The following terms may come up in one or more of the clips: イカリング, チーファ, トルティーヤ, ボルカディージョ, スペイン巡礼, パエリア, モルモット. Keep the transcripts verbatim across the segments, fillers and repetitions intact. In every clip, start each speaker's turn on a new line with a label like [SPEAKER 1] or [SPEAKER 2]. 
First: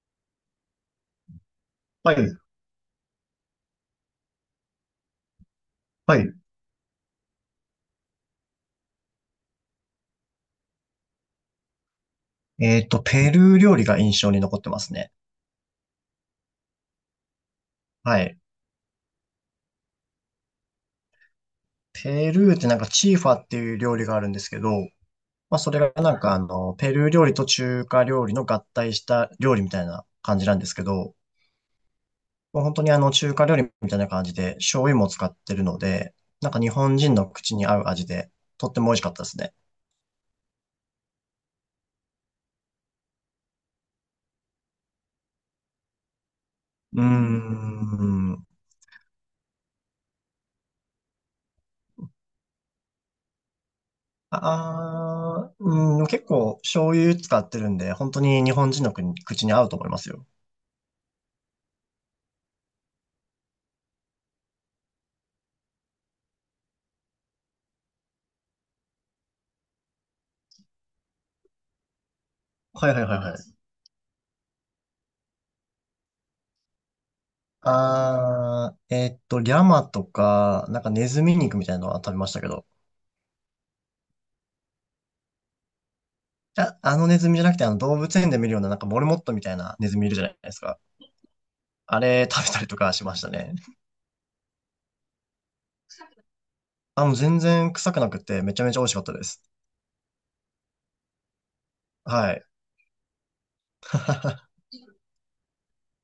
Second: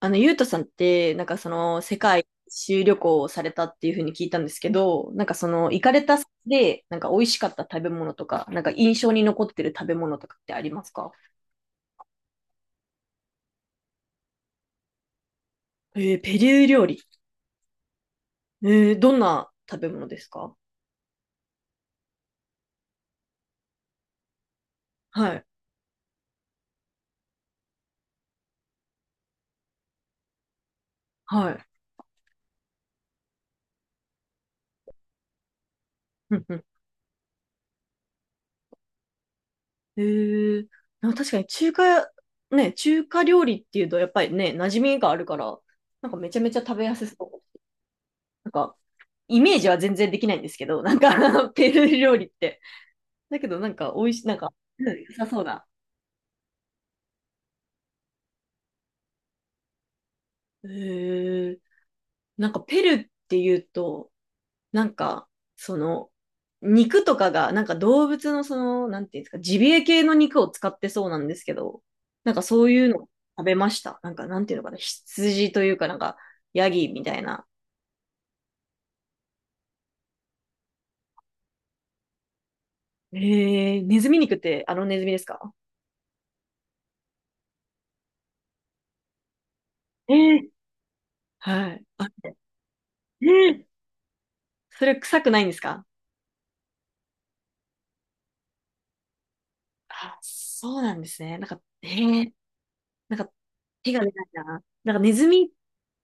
[SPEAKER 1] あの、ゆうとさんって、なんかその、世
[SPEAKER 2] はい、
[SPEAKER 1] 界一周旅行をされたっていうふうに聞いたんですけど、なんかその、行かれ
[SPEAKER 2] は
[SPEAKER 1] た先
[SPEAKER 2] い。
[SPEAKER 1] で、なんか美味しかった食べ物とか、なんか印象に残ってる食べ物とかってありますか？
[SPEAKER 2] えっと、ペルー料理が印象に残ってますね。
[SPEAKER 1] えー、ペルー料理。
[SPEAKER 2] はい。
[SPEAKER 1] えー、どんな食べ物ですか？
[SPEAKER 2] ペルーってなんかチーファっていう料理があるんですけど、
[SPEAKER 1] はい。
[SPEAKER 2] まあそれがなんかあの、ペルー料理と中華料理の合体した料理みたいな感じなんですけど、
[SPEAKER 1] はい。
[SPEAKER 2] もう本当にあの中華料理みたいな感じで醤油も使ってるので、
[SPEAKER 1] うん
[SPEAKER 2] なん
[SPEAKER 1] う
[SPEAKER 2] か
[SPEAKER 1] ん。
[SPEAKER 2] 日本人の口に合う味で、とっても美味しかったですね。
[SPEAKER 1] えー、なんか確かに中華、ね、中華料理っていうと、やっぱりね、馴染みがあるから、なんかめちゃめちゃ食べや
[SPEAKER 2] うー
[SPEAKER 1] すそう。
[SPEAKER 2] ん。
[SPEAKER 1] なんか、イメージは全然できないんですけど、なんか ペルー料理って。だけどなんか美味しい、なんか、うん、良さそう
[SPEAKER 2] ああ、
[SPEAKER 1] だ。
[SPEAKER 2] うん、結構醤油使ってるんで、本当に日本人の国口に合うと思いますよ。
[SPEAKER 1] へえ。なんかペルっていうと、なんか、その、肉とかが、なんか動物のその、なんていうんですか、ジビエ系の肉を使ってそうなんですけど、なんかそういう
[SPEAKER 2] はいはい
[SPEAKER 1] の
[SPEAKER 2] はいはい。
[SPEAKER 1] 食べました。なんか、なんていうのかな、羊というか、なんか、ヤギみたいな。
[SPEAKER 2] あー、えーっと、リャマとか、なんかネズミ肉みたいなのは食べましたけど、
[SPEAKER 1] えー、ネズミ肉ってあのネズミですか？
[SPEAKER 2] あ、あのネズミじゃなくて、あの動物園で見るような、なんかモルモットみたいなネズミい
[SPEAKER 1] え
[SPEAKER 2] るじゃない
[SPEAKER 1] ー、
[SPEAKER 2] ですか。
[SPEAKER 1] はい。
[SPEAKER 2] あ
[SPEAKER 1] あ、
[SPEAKER 2] れ食べたりとかしまし
[SPEAKER 1] え
[SPEAKER 2] たね。
[SPEAKER 1] ー、それ臭くないんですか？
[SPEAKER 2] あ、もう全然臭くなくて、めちゃめちゃ美味しかったです。
[SPEAKER 1] あ、そうなんですね。なんか、えー、
[SPEAKER 2] はい。
[SPEAKER 1] なんか、手が出 ないな。なんかネズミ、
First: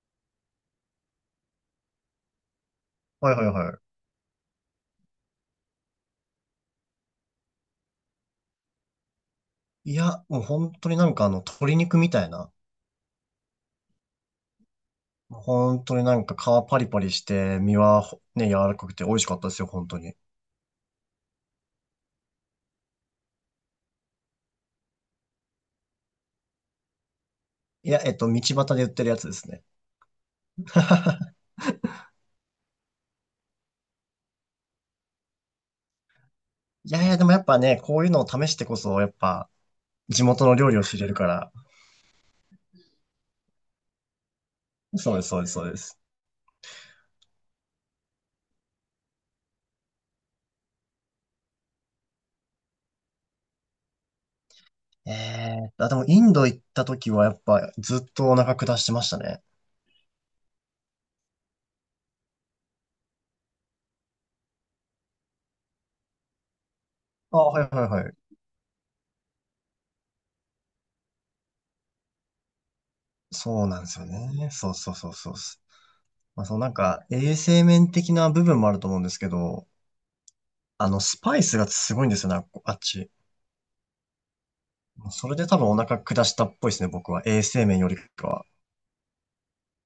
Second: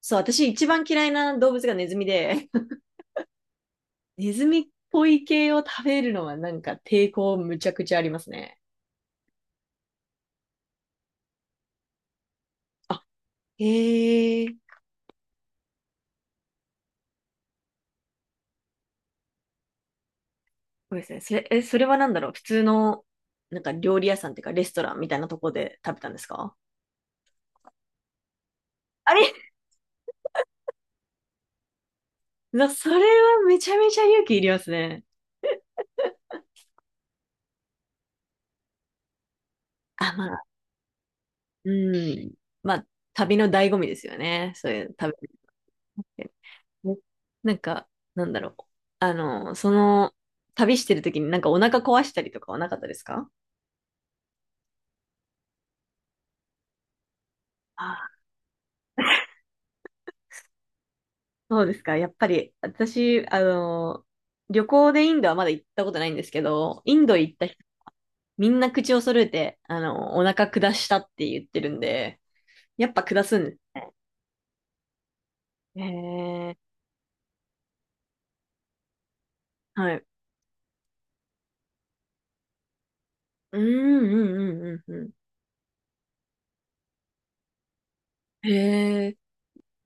[SPEAKER 1] そう、私一番嫌いな動物がネズミで、
[SPEAKER 2] はいはいは
[SPEAKER 1] ネズミっぽい系を食べるのはなんか抵抗むちゃくちゃありますね。
[SPEAKER 2] い。いや、もう本当になんかあの、鶏肉みたいな。
[SPEAKER 1] へえ、そ
[SPEAKER 2] もう本当になんか皮パリパリして、身はほね、柔らかくて美味しかったですよ、本当に。
[SPEAKER 1] うですね。それ、え、それはなんだろう普通の、なんか料理屋さんっていうかレストランみたいなとこで食べたんですか？
[SPEAKER 2] いや、えっと、道端で売ってる
[SPEAKER 1] あ
[SPEAKER 2] やつで
[SPEAKER 1] れ
[SPEAKER 2] すね。
[SPEAKER 1] なそれはめちゃめちゃ勇気いりますね。
[SPEAKER 2] いやいや、でもやっぱね、こういうのを試してこそ、やっぱ、
[SPEAKER 1] あ、
[SPEAKER 2] 地
[SPEAKER 1] まあ、
[SPEAKER 2] 元の料理を知れるから。
[SPEAKER 1] うん。まあ、旅の醍醐味ですよね。そういう
[SPEAKER 2] そ
[SPEAKER 1] 食
[SPEAKER 2] うで
[SPEAKER 1] べ
[SPEAKER 2] す、
[SPEAKER 1] る
[SPEAKER 2] そうです、そうです。
[SPEAKER 1] って。ね、なんか、なんだろう。あの、その、旅してる時になんかお腹壊したりとかはなかったですか？
[SPEAKER 2] ええーあ、でも、インド行った時は、やっぱ、
[SPEAKER 1] あ、
[SPEAKER 2] ずっとお腹下してましたね。
[SPEAKER 1] そうですか。やっぱり、私、あの、旅行でインドはまだ行ったことないんですけど、インド行っ
[SPEAKER 2] あ、
[SPEAKER 1] た人、
[SPEAKER 2] はいはいはい。
[SPEAKER 1] みんな口を揃えて、あの、お腹下したって言ってるんで、やっぱ下すんで
[SPEAKER 2] そうな
[SPEAKER 1] す。
[SPEAKER 2] んですよね。そうそうそうそうっす。
[SPEAKER 1] へ
[SPEAKER 2] まあ、そ
[SPEAKER 1] え、
[SPEAKER 2] のなんか、衛生面的な部分もあると思うんですけど、
[SPEAKER 1] はい。
[SPEAKER 2] あの、スパイスがすごいんですよね、ああっち。
[SPEAKER 1] うんうんうんうんう
[SPEAKER 2] それで多分お腹下したっぽいですね、僕は。衛生面よりかは。
[SPEAKER 1] ん。へえ、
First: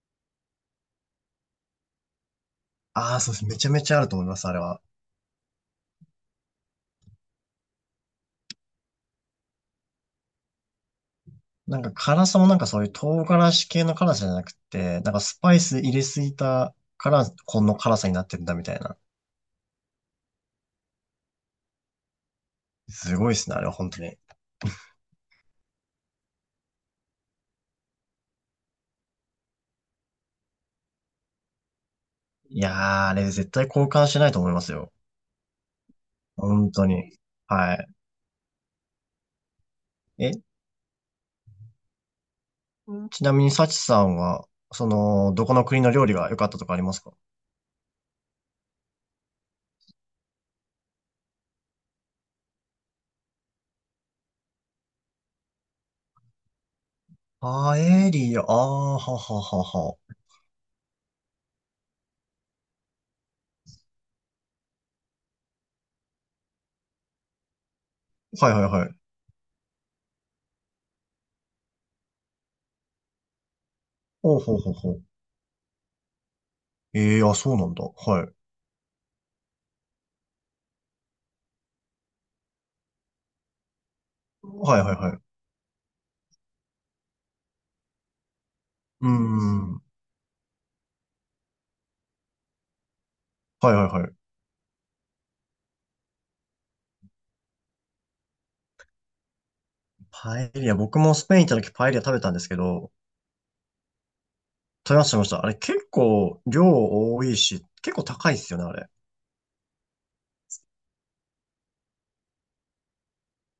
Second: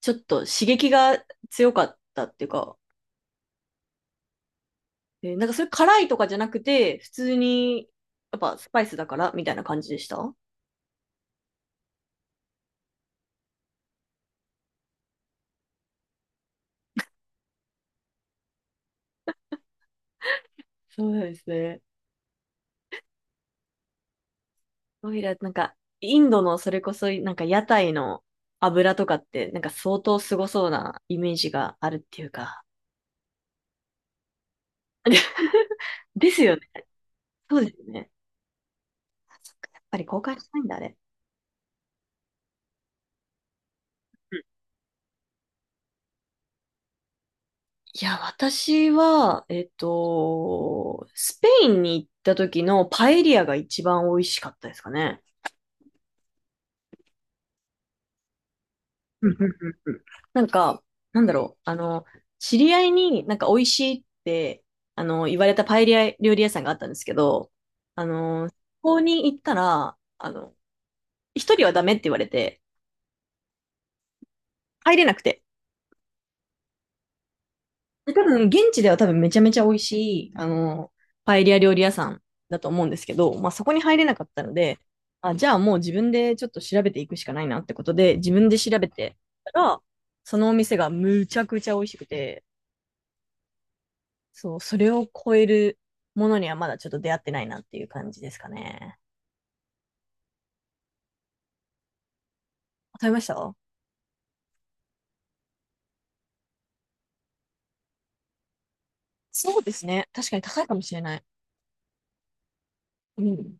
[SPEAKER 1] ちょっと刺激が強かったっていうか、
[SPEAKER 2] ああ、そうです。めちゃめちゃあると思います、あれは。
[SPEAKER 1] えーなんかそれ辛いとかじゃなくて、普通に、やっぱスパイスだからみたいな感じでしたそ
[SPEAKER 2] なんか辛さもなんかそういう唐辛子系の辛さじゃなくて、なんかスパイス入れすぎたから、この辛さになってるんだみたいな。
[SPEAKER 1] うなんですね。
[SPEAKER 2] すごいっすね、あれは本当に。
[SPEAKER 1] オイラ、なんか、インドのそれこそ、なんか屋台の油とかって、なんか相当すごそうなイメージがあるっていう
[SPEAKER 2] い
[SPEAKER 1] か。
[SPEAKER 2] やー、あれ絶対交換しないと思いますよ。
[SPEAKER 1] ですよね。
[SPEAKER 2] 本当に。
[SPEAKER 1] そうです
[SPEAKER 2] は
[SPEAKER 1] よね。あそっか、やっぱり公
[SPEAKER 2] い。え、
[SPEAKER 1] 開しないんだ、あれ。
[SPEAKER 2] ちなみにサチさん
[SPEAKER 1] うん。
[SPEAKER 2] は、その、どこの国の料理が良かったとかありますか？
[SPEAKER 1] いや、私は、えっと、スペインに行った時のパエリアが一番美味しかったですかね。
[SPEAKER 2] パエリア、あー、は
[SPEAKER 1] うんう
[SPEAKER 2] は
[SPEAKER 1] ん
[SPEAKER 2] は
[SPEAKER 1] うんう
[SPEAKER 2] は。
[SPEAKER 1] ん。なんか、なんだろう、あの、知り合いになんか美味しいって、あの、言われたパエリア料理屋さんがあったんですけど、あの、
[SPEAKER 2] はい
[SPEAKER 1] そ
[SPEAKER 2] はいはい。
[SPEAKER 1] こに行ったら、あの、一人はダメって言われて、
[SPEAKER 2] おうほうほうほ
[SPEAKER 1] 入
[SPEAKER 2] う。
[SPEAKER 1] れなくて。
[SPEAKER 2] ええー、あ、そうなんだ。
[SPEAKER 1] で多
[SPEAKER 2] はい。
[SPEAKER 1] 分、現地では多分めちゃめちゃ美味しい、あの、パエリア料理屋さんだと思うんですけど、まあそこに入れなかったの
[SPEAKER 2] は
[SPEAKER 1] で、
[SPEAKER 2] いはいはい。
[SPEAKER 1] あ、じゃあもう自分でちょっと調べていくしかないなってことで、自分で調べ
[SPEAKER 2] うー
[SPEAKER 1] てた
[SPEAKER 2] ん。は
[SPEAKER 1] ら、そのお店がむちゃくちゃ美味しくて、
[SPEAKER 2] いはいはい。
[SPEAKER 1] そう、それを超えるものにはまだちょっと出会ってないなっていう感じですかね。
[SPEAKER 2] パエリア、僕もスペイン行った時パエリア食べたんですけど、
[SPEAKER 1] あ食べました？
[SPEAKER 2] 食べました、食べました。あれ結構量多いし、結構高いですよね、あれ。
[SPEAKER 1] そうですね。確かに高いかもしれない。うん。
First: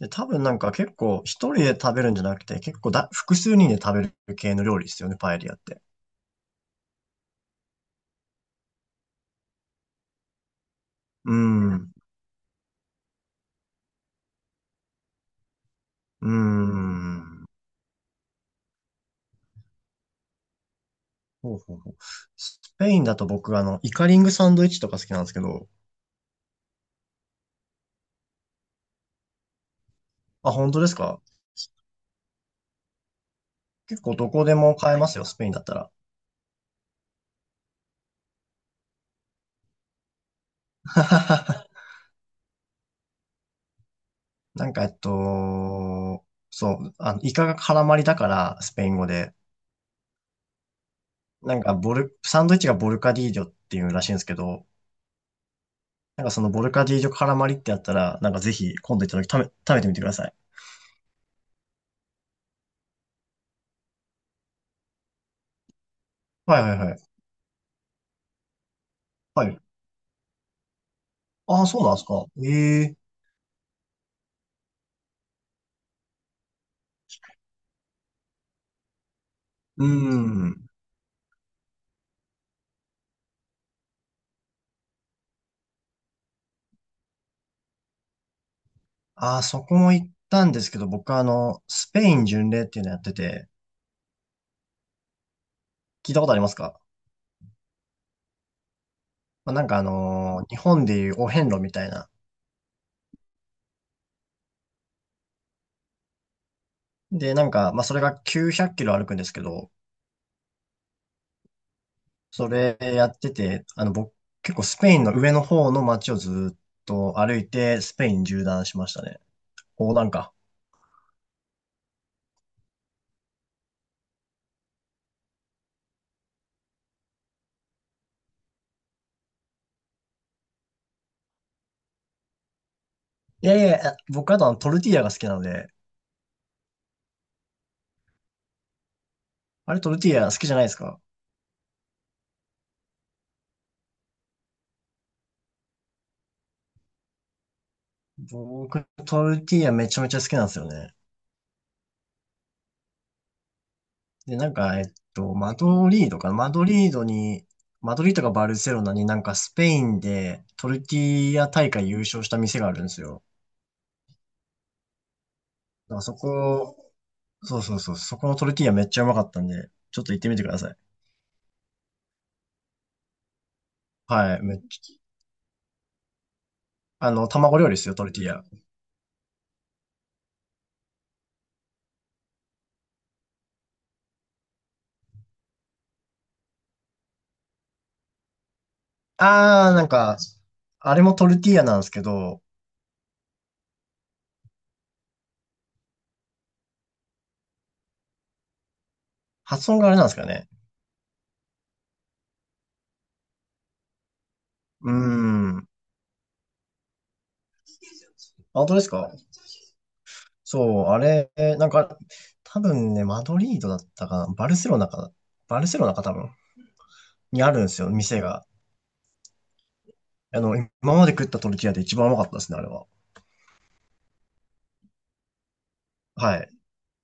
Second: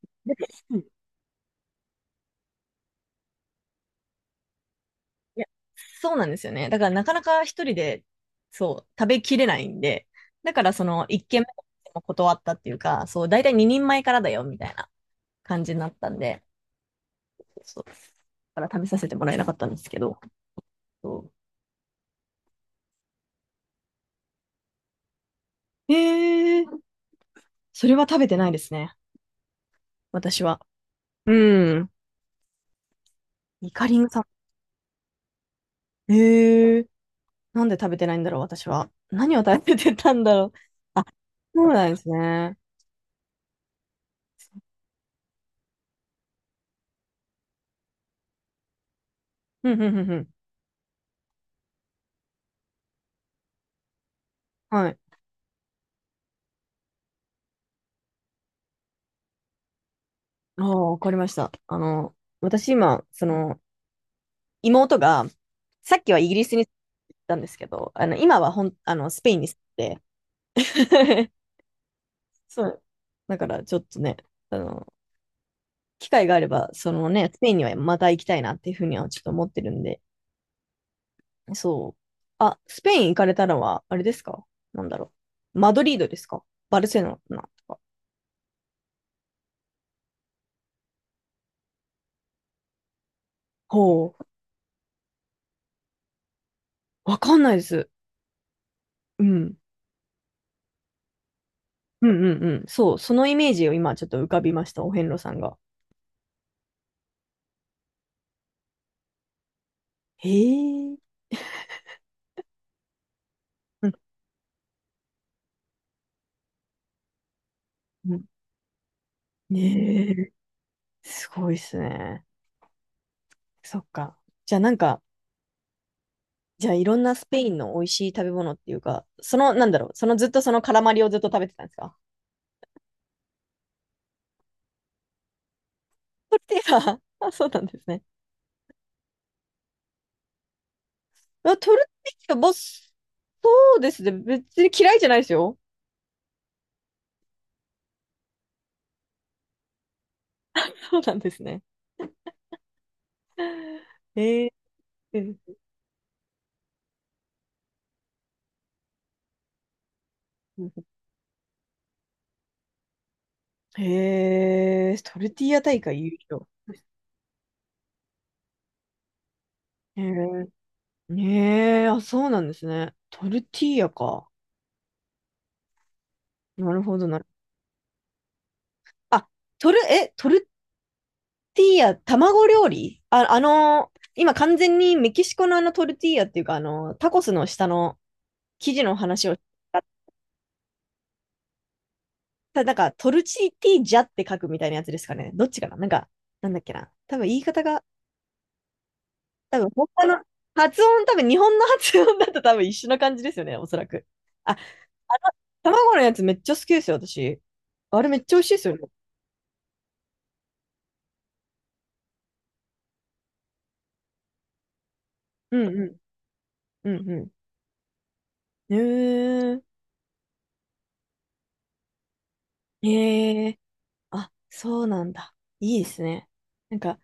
[SPEAKER 2] で、多
[SPEAKER 1] で、
[SPEAKER 2] 分なんか
[SPEAKER 1] うん、
[SPEAKER 2] 結構一人で食べるんじゃなくて、結構だ、複数人で食べる系の料理ですよね、パエ
[SPEAKER 1] いや、
[SPEAKER 2] リアって。
[SPEAKER 1] そうなんですよね。だからなかなか一人で、そう、食べきれないんで、だからその一
[SPEAKER 2] う
[SPEAKER 1] 軒
[SPEAKER 2] ん、う
[SPEAKER 1] 目も断ったっていうか、そう、だいたいににんまえからだよみたいな感じになったん
[SPEAKER 2] ー
[SPEAKER 1] で、
[SPEAKER 2] ん。
[SPEAKER 1] そう、だから食べさせてもらえなかったんですけど、そ
[SPEAKER 2] ほうほうほう。スペインだと僕、あの、イカリングサンドイッチとか好きなんですけど、
[SPEAKER 1] う。えー、それは食べてないですね。私
[SPEAKER 2] あ、
[SPEAKER 1] は。
[SPEAKER 2] 本当ですか？
[SPEAKER 1] うん。イカリ
[SPEAKER 2] 結
[SPEAKER 1] ン
[SPEAKER 2] 構
[SPEAKER 1] さ
[SPEAKER 2] どこでも買えますよ、スペインだったら。
[SPEAKER 1] ん。へー、なんで食べてないんだろう、私は。何を食べてたんだろう。あ、そうな んですね。
[SPEAKER 2] なんか、えっと、そう、あの、イカが絡まりだから、スペイン語で、
[SPEAKER 1] うん、うん、うん、ん。
[SPEAKER 2] なんかボル、サンドイッチがボルカディージョっていうらしいんですけど、
[SPEAKER 1] はい。
[SPEAKER 2] なんかそのボルカディージョ絡まりってやったら、なんかぜひ今度行った時食べ、食べてみてください。
[SPEAKER 1] ああ、わかりました。あの、私今、その、妹が、さっきはイギリス
[SPEAKER 2] はい
[SPEAKER 1] に行
[SPEAKER 2] はいは
[SPEAKER 1] っ
[SPEAKER 2] い。
[SPEAKER 1] たんですけど、あの、今はほん、あの、スペイン
[SPEAKER 2] は
[SPEAKER 1] に住ん
[SPEAKER 2] い。
[SPEAKER 1] で、
[SPEAKER 2] ああ、そうなんですか。
[SPEAKER 1] そ
[SPEAKER 2] え
[SPEAKER 1] う。
[SPEAKER 2] え
[SPEAKER 1] だからちょっとね、あの、機会があれば、そのね、スペインにはまた行きたいなっていうふうにはちょっと思ってるん
[SPEAKER 2] うー
[SPEAKER 1] で、
[SPEAKER 2] ん。
[SPEAKER 1] そう。あ、スペイン行かれたのは、あれですか？なんだろう。マドリードですか？バルセロナとか。
[SPEAKER 2] ああ、そこも行ったんですけど、僕はあの、スペイン巡礼っていうのやってて、
[SPEAKER 1] ほう。
[SPEAKER 2] 聞いたことありますか？
[SPEAKER 1] わかんないです。う
[SPEAKER 2] まあ、
[SPEAKER 1] ん。
[SPEAKER 2] なんかあのー日本でいうお遍路みたい
[SPEAKER 1] う
[SPEAKER 2] な。
[SPEAKER 1] んうんうん。そう。そのイメージを今ちょっと浮かびました。お遍路さんが。
[SPEAKER 2] で、なんか、まあそれがきゅうひゃくキロ歩くんですけど、
[SPEAKER 1] へえ。
[SPEAKER 2] それやってて、あ
[SPEAKER 1] う
[SPEAKER 2] の、
[SPEAKER 1] ん
[SPEAKER 2] 僕、結構スペインの上の方の街をずっと歩いて、スペ
[SPEAKER 1] う
[SPEAKER 2] イ
[SPEAKER 1] ん。
[SPEAKER 2] ン縦断しましたね。横断
[SPEAKER 1] ね
[SPEAKER 2] か。
[SPEAKER 1] え。すごいっすね。そっか。じゃあなんか、じゃあいろんなスペインの美味しい食べ物っていうか、その、なんだろう。そのずっとそのカラマリをずっと食べてたんですか？
[SPEAKER 2] いやいや、僕あとあのトルティーヤが好きなので、
[SPEAKER 1] トルティーヤ。あ、そうなんですね。
[SPEAKER 2] あれトルティーヤ好きじゃないですか？
[SPEAKER 1] あ、トルティーヤ、ボス。そうですね。別に嫌いじゃないですよ。
[SPEAKER 2] 僕、トルティーヤめちゃめちゃ好きなんですよね。
[SPEAKER 1] そうなんですね。
[SPEAKER 2] で、
[SPEAKER 1] へ
[SPEAKER 2] なんか、えっ
[SPEAKER 1] え
[SPEAKER 2] と、マ
[SPEAKER 1] ー。
[SPEAKER 2] ドリードかなマドリードに、マドリードかバルセロナになんかスペインでトルティーヤ大会優勝した店があるんですよ。
[SPEAKER 1] へえー、トルティーヤ大
[SPEAKER 2] だから
[SPEAKER 1] 会優
[SPEAKER 2] そ
[SPEAKER 1] 勝。
[SPEAKER 2] こ、そうそうそう、そこのトルティーヤめっちゃうまかったんで、ち
[SPEAKER 1] へ
[SPEAKER 2] ょっと行ってみて
[SPEAKER 1] え、
[SPEAKER 2] ください。
[SPEAKER 1] ねえ、あ、そうなんですね。トルティーヤか。
[SPEAKER 2] はい、めっちゃ
[SPEAKER 1] なるほど
[SPEAKER 2] あ
[SPEAKER 1] なる。
[SPEAKER 2] の、卵料理ですよ、トルティーヤ。
[SPEAKER 1] あ、トル、え、トルティーヤ、卵料理あ、あのー今完全にメキシコのあのトルティーヤっていうか、あのータコスの下の生地の話を、
[SPEAKER 2] あー、なんか、あれもトルティーヤなんですけど、
[SPEAKER 1] た、なんかトルチティージャって書くみたいなやつですかね。どっちかななんか、なんだっけな。多分言い方が、多
[SPEAKER 2] 発音が
[SPEAKER 1] 分
[SPEAKER 2] あれなん
[SPEAKER 1] 他
[SPEAKER 2] です
[SPEAKER 1] の
[SPEAKER 2] かね。
[SPEAKER 1] 発音、多分日本の発音だと多分一緒な感じですよね、おそらく。あ、あ
[SPEAKER 2] うーん。あ
[SPEAKER 1] の、卵のやつめっちゃ好きですよ、私。あれめっちゃ美味しいで
[SPEAKER 2] 本
[SPEAKER 1] す
[SPEAKER 2] 当
[SPEAKER 1] よ
[SPEAKER 2] で
[SPEAKER 1] ね。
[SPEAKER 2] すか？そう、あれ、なんか、多分ね、マドリードだったかな。バルセロナかな。
[SPEAKER 1] う
[SPEAKER 2] バル
[SPEAKER 1] ん
[SPEAKER 2] セロ
[SPEAKER 1] う
[SPEAKER 2] ナ
[SPEAKER 1] ん
[SPEAKER 2] か多分。
[SPEAKER 1] うんうん。
[SPEAKER 2] にあるんですよ、店が。
[SPEAKER 1] うーん。
[SPEAKER 2] あの、今まで食ったトルティーヤで一番うまかったですね、あれは。
[SPEAKER 1] へえ。あ、そうなんだ。いいですね。
[SPEAKER 2] はい。
[SPEAKER 1] なんか、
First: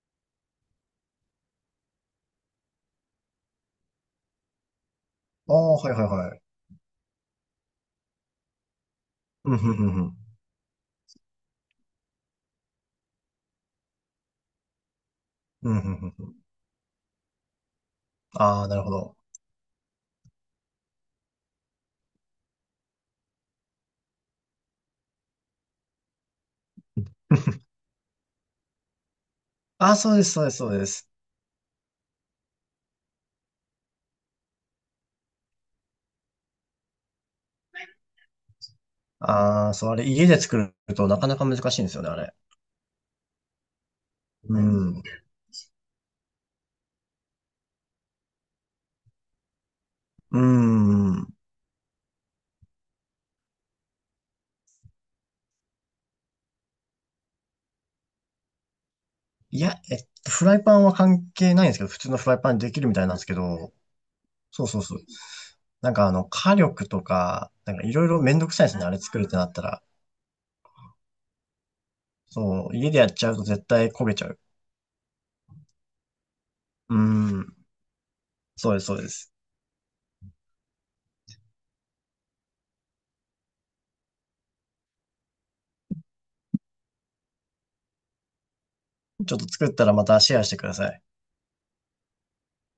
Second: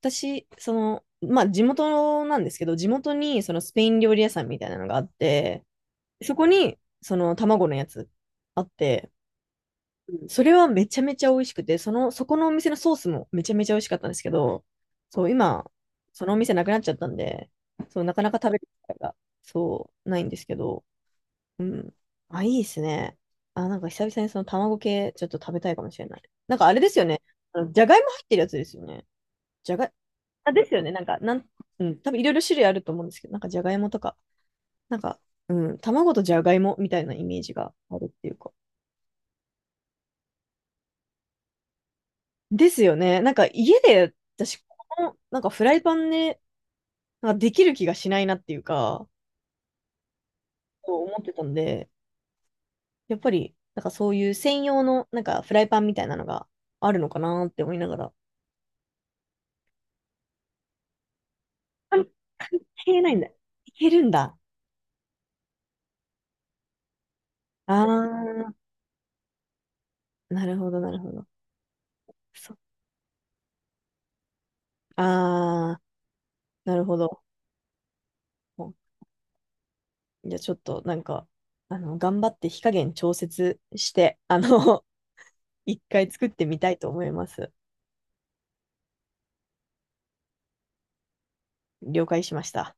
[SPEAKER 1] 私、その、まあ、地元なんですけど、地元に、そのスペイン料理屋さんみたいなのがあっ
[SPEAKER 2] あ
[SPEAKER 1] て、
[SPEAKER 2] あ、はいはい
[SPEAKER 1] そ
[SPEAKER 2] はい。
[SPEAKER 1] こに、その、卵のやつあって、
[SPEAKER 2] うんふんふんふん。
[SPEAKER 1] うん、それはめちゃめちゃ美味しくて、その、そこのお店のソースもめちゃめちゃ美味しかったんですけど、そう、今、
[SPEAKER 2] うんふんふんふ
[SPEAKER 1] その
[SPEAKER 2] ん。
[SPEAKER 1] お店なくなっちゃったんで、そう、なかなか食べ
[SPEAKER 2] あ
[SPEAKER 1] る
[SPEAKER 2] あ、なる
[SPEAKER 1] 機
[SPEAKER 2] ほ
[SPEAKER 1] 会が、
[SPEAKER 2] ど。
[SPEAKER 1] そう、ないんですけど、うん。あ、いいですね。あ、なんか久々にその卵系ちょっと食べたいかもしれない。なんかあれですよね。あのじゃがいも入ってるやつですよね。じゃがい、
[SPEAKER 2] ああ、そうです、そうで
[SPEAKER 1] あ、
[SPEAKER 2] す、
[SPEAKER 1] で
[SPEAKER 2] そ
[SPEAKER 1] す
[SPEAKER 2] う
[SPEAKER 1] よ
[SPEAKER 2] で
[SPEAKER 1] ね。なん
[SPEAKER 2] す。
[SPEAKER 1] か、なん、うん、多分いろいろ種類あると思うんですけど、なんかじゃがいもとか、なんか、うん、卵とじゃがいもみたいなイメージがあるっていうか。
[SPEAKER 2] ああ、そう、あれ、家で作るとなかなか難しいんですよね、あれ。
[SPEAKER 1] ですよね。なんか家で私、
[SPEAKER 2] う
[SPEAKER 1] こ
[SPEAKER 2] ん。
[SPEAKER 1] の、なんかフライパンで、なんかできる気がしないなっていうか、
[SPEAKER 2] うー
[SPEAKER 1] そう思って
[SPEAKER 2] ん。
[SPEAKER 1] たんで、やっぱり、なんかそういう専用の、なんかフライパンみたいなのがあるのかなって思いながら。
[SPEAKER 2] いや、えっと、フライパンは関係ないんですけど、普
[SPEAKER 1] 関
[SPEAKER 2] 通のフライパン
[SPEAKER 1] 関
[SPEAKER 2] でできるみ
[SPEAKER 1] 係
[SPEAKER 2] たい
[SPEAKER 1] な
[SPEAKER 2] な
[SPEAKER 1] い
[SPEAKER 2] んで
[SPEAKER 1] ん
[SPEAKER 2] す
[SPEAKER 1] だ。い
[SPEAKER 2] けど、
[SPEAKER 1] けるんだ。
[SPEAKER 2] そうそうそう。なんかあの、火力とか、な
[SPEAKER 1] あ
[SPEAKER 2] んかいろいろめんど
[SPEAKER 1] ー、
[SPEAKER 2] くさいですね、あれ作るってなったら。
[SPEAKER 1] なるほど、なるほど。そ、
[SPEAKER 2] そう、家でやっちゃうと絶対焦げちゃう。
[SPEAKER 1] あー、なる
[SPEAKER 2] うー
[SPEAKER 1] ほど。
[SPEAKER 2] ん。
[SPEAKER 1] も
[SPEAKER 2] そ
[SPEAKER 1] う
[SPEAKER 2] うです、そうです。
[SPEAKER 1] じゃあちょっと、なんか、あの、頑張って火加減調節して、あの、一回作ってみたいと思います。
[SPEAKER 2] ちょっと作ったらまたシェアしてください。
[SPEAKER 1] 了解しました。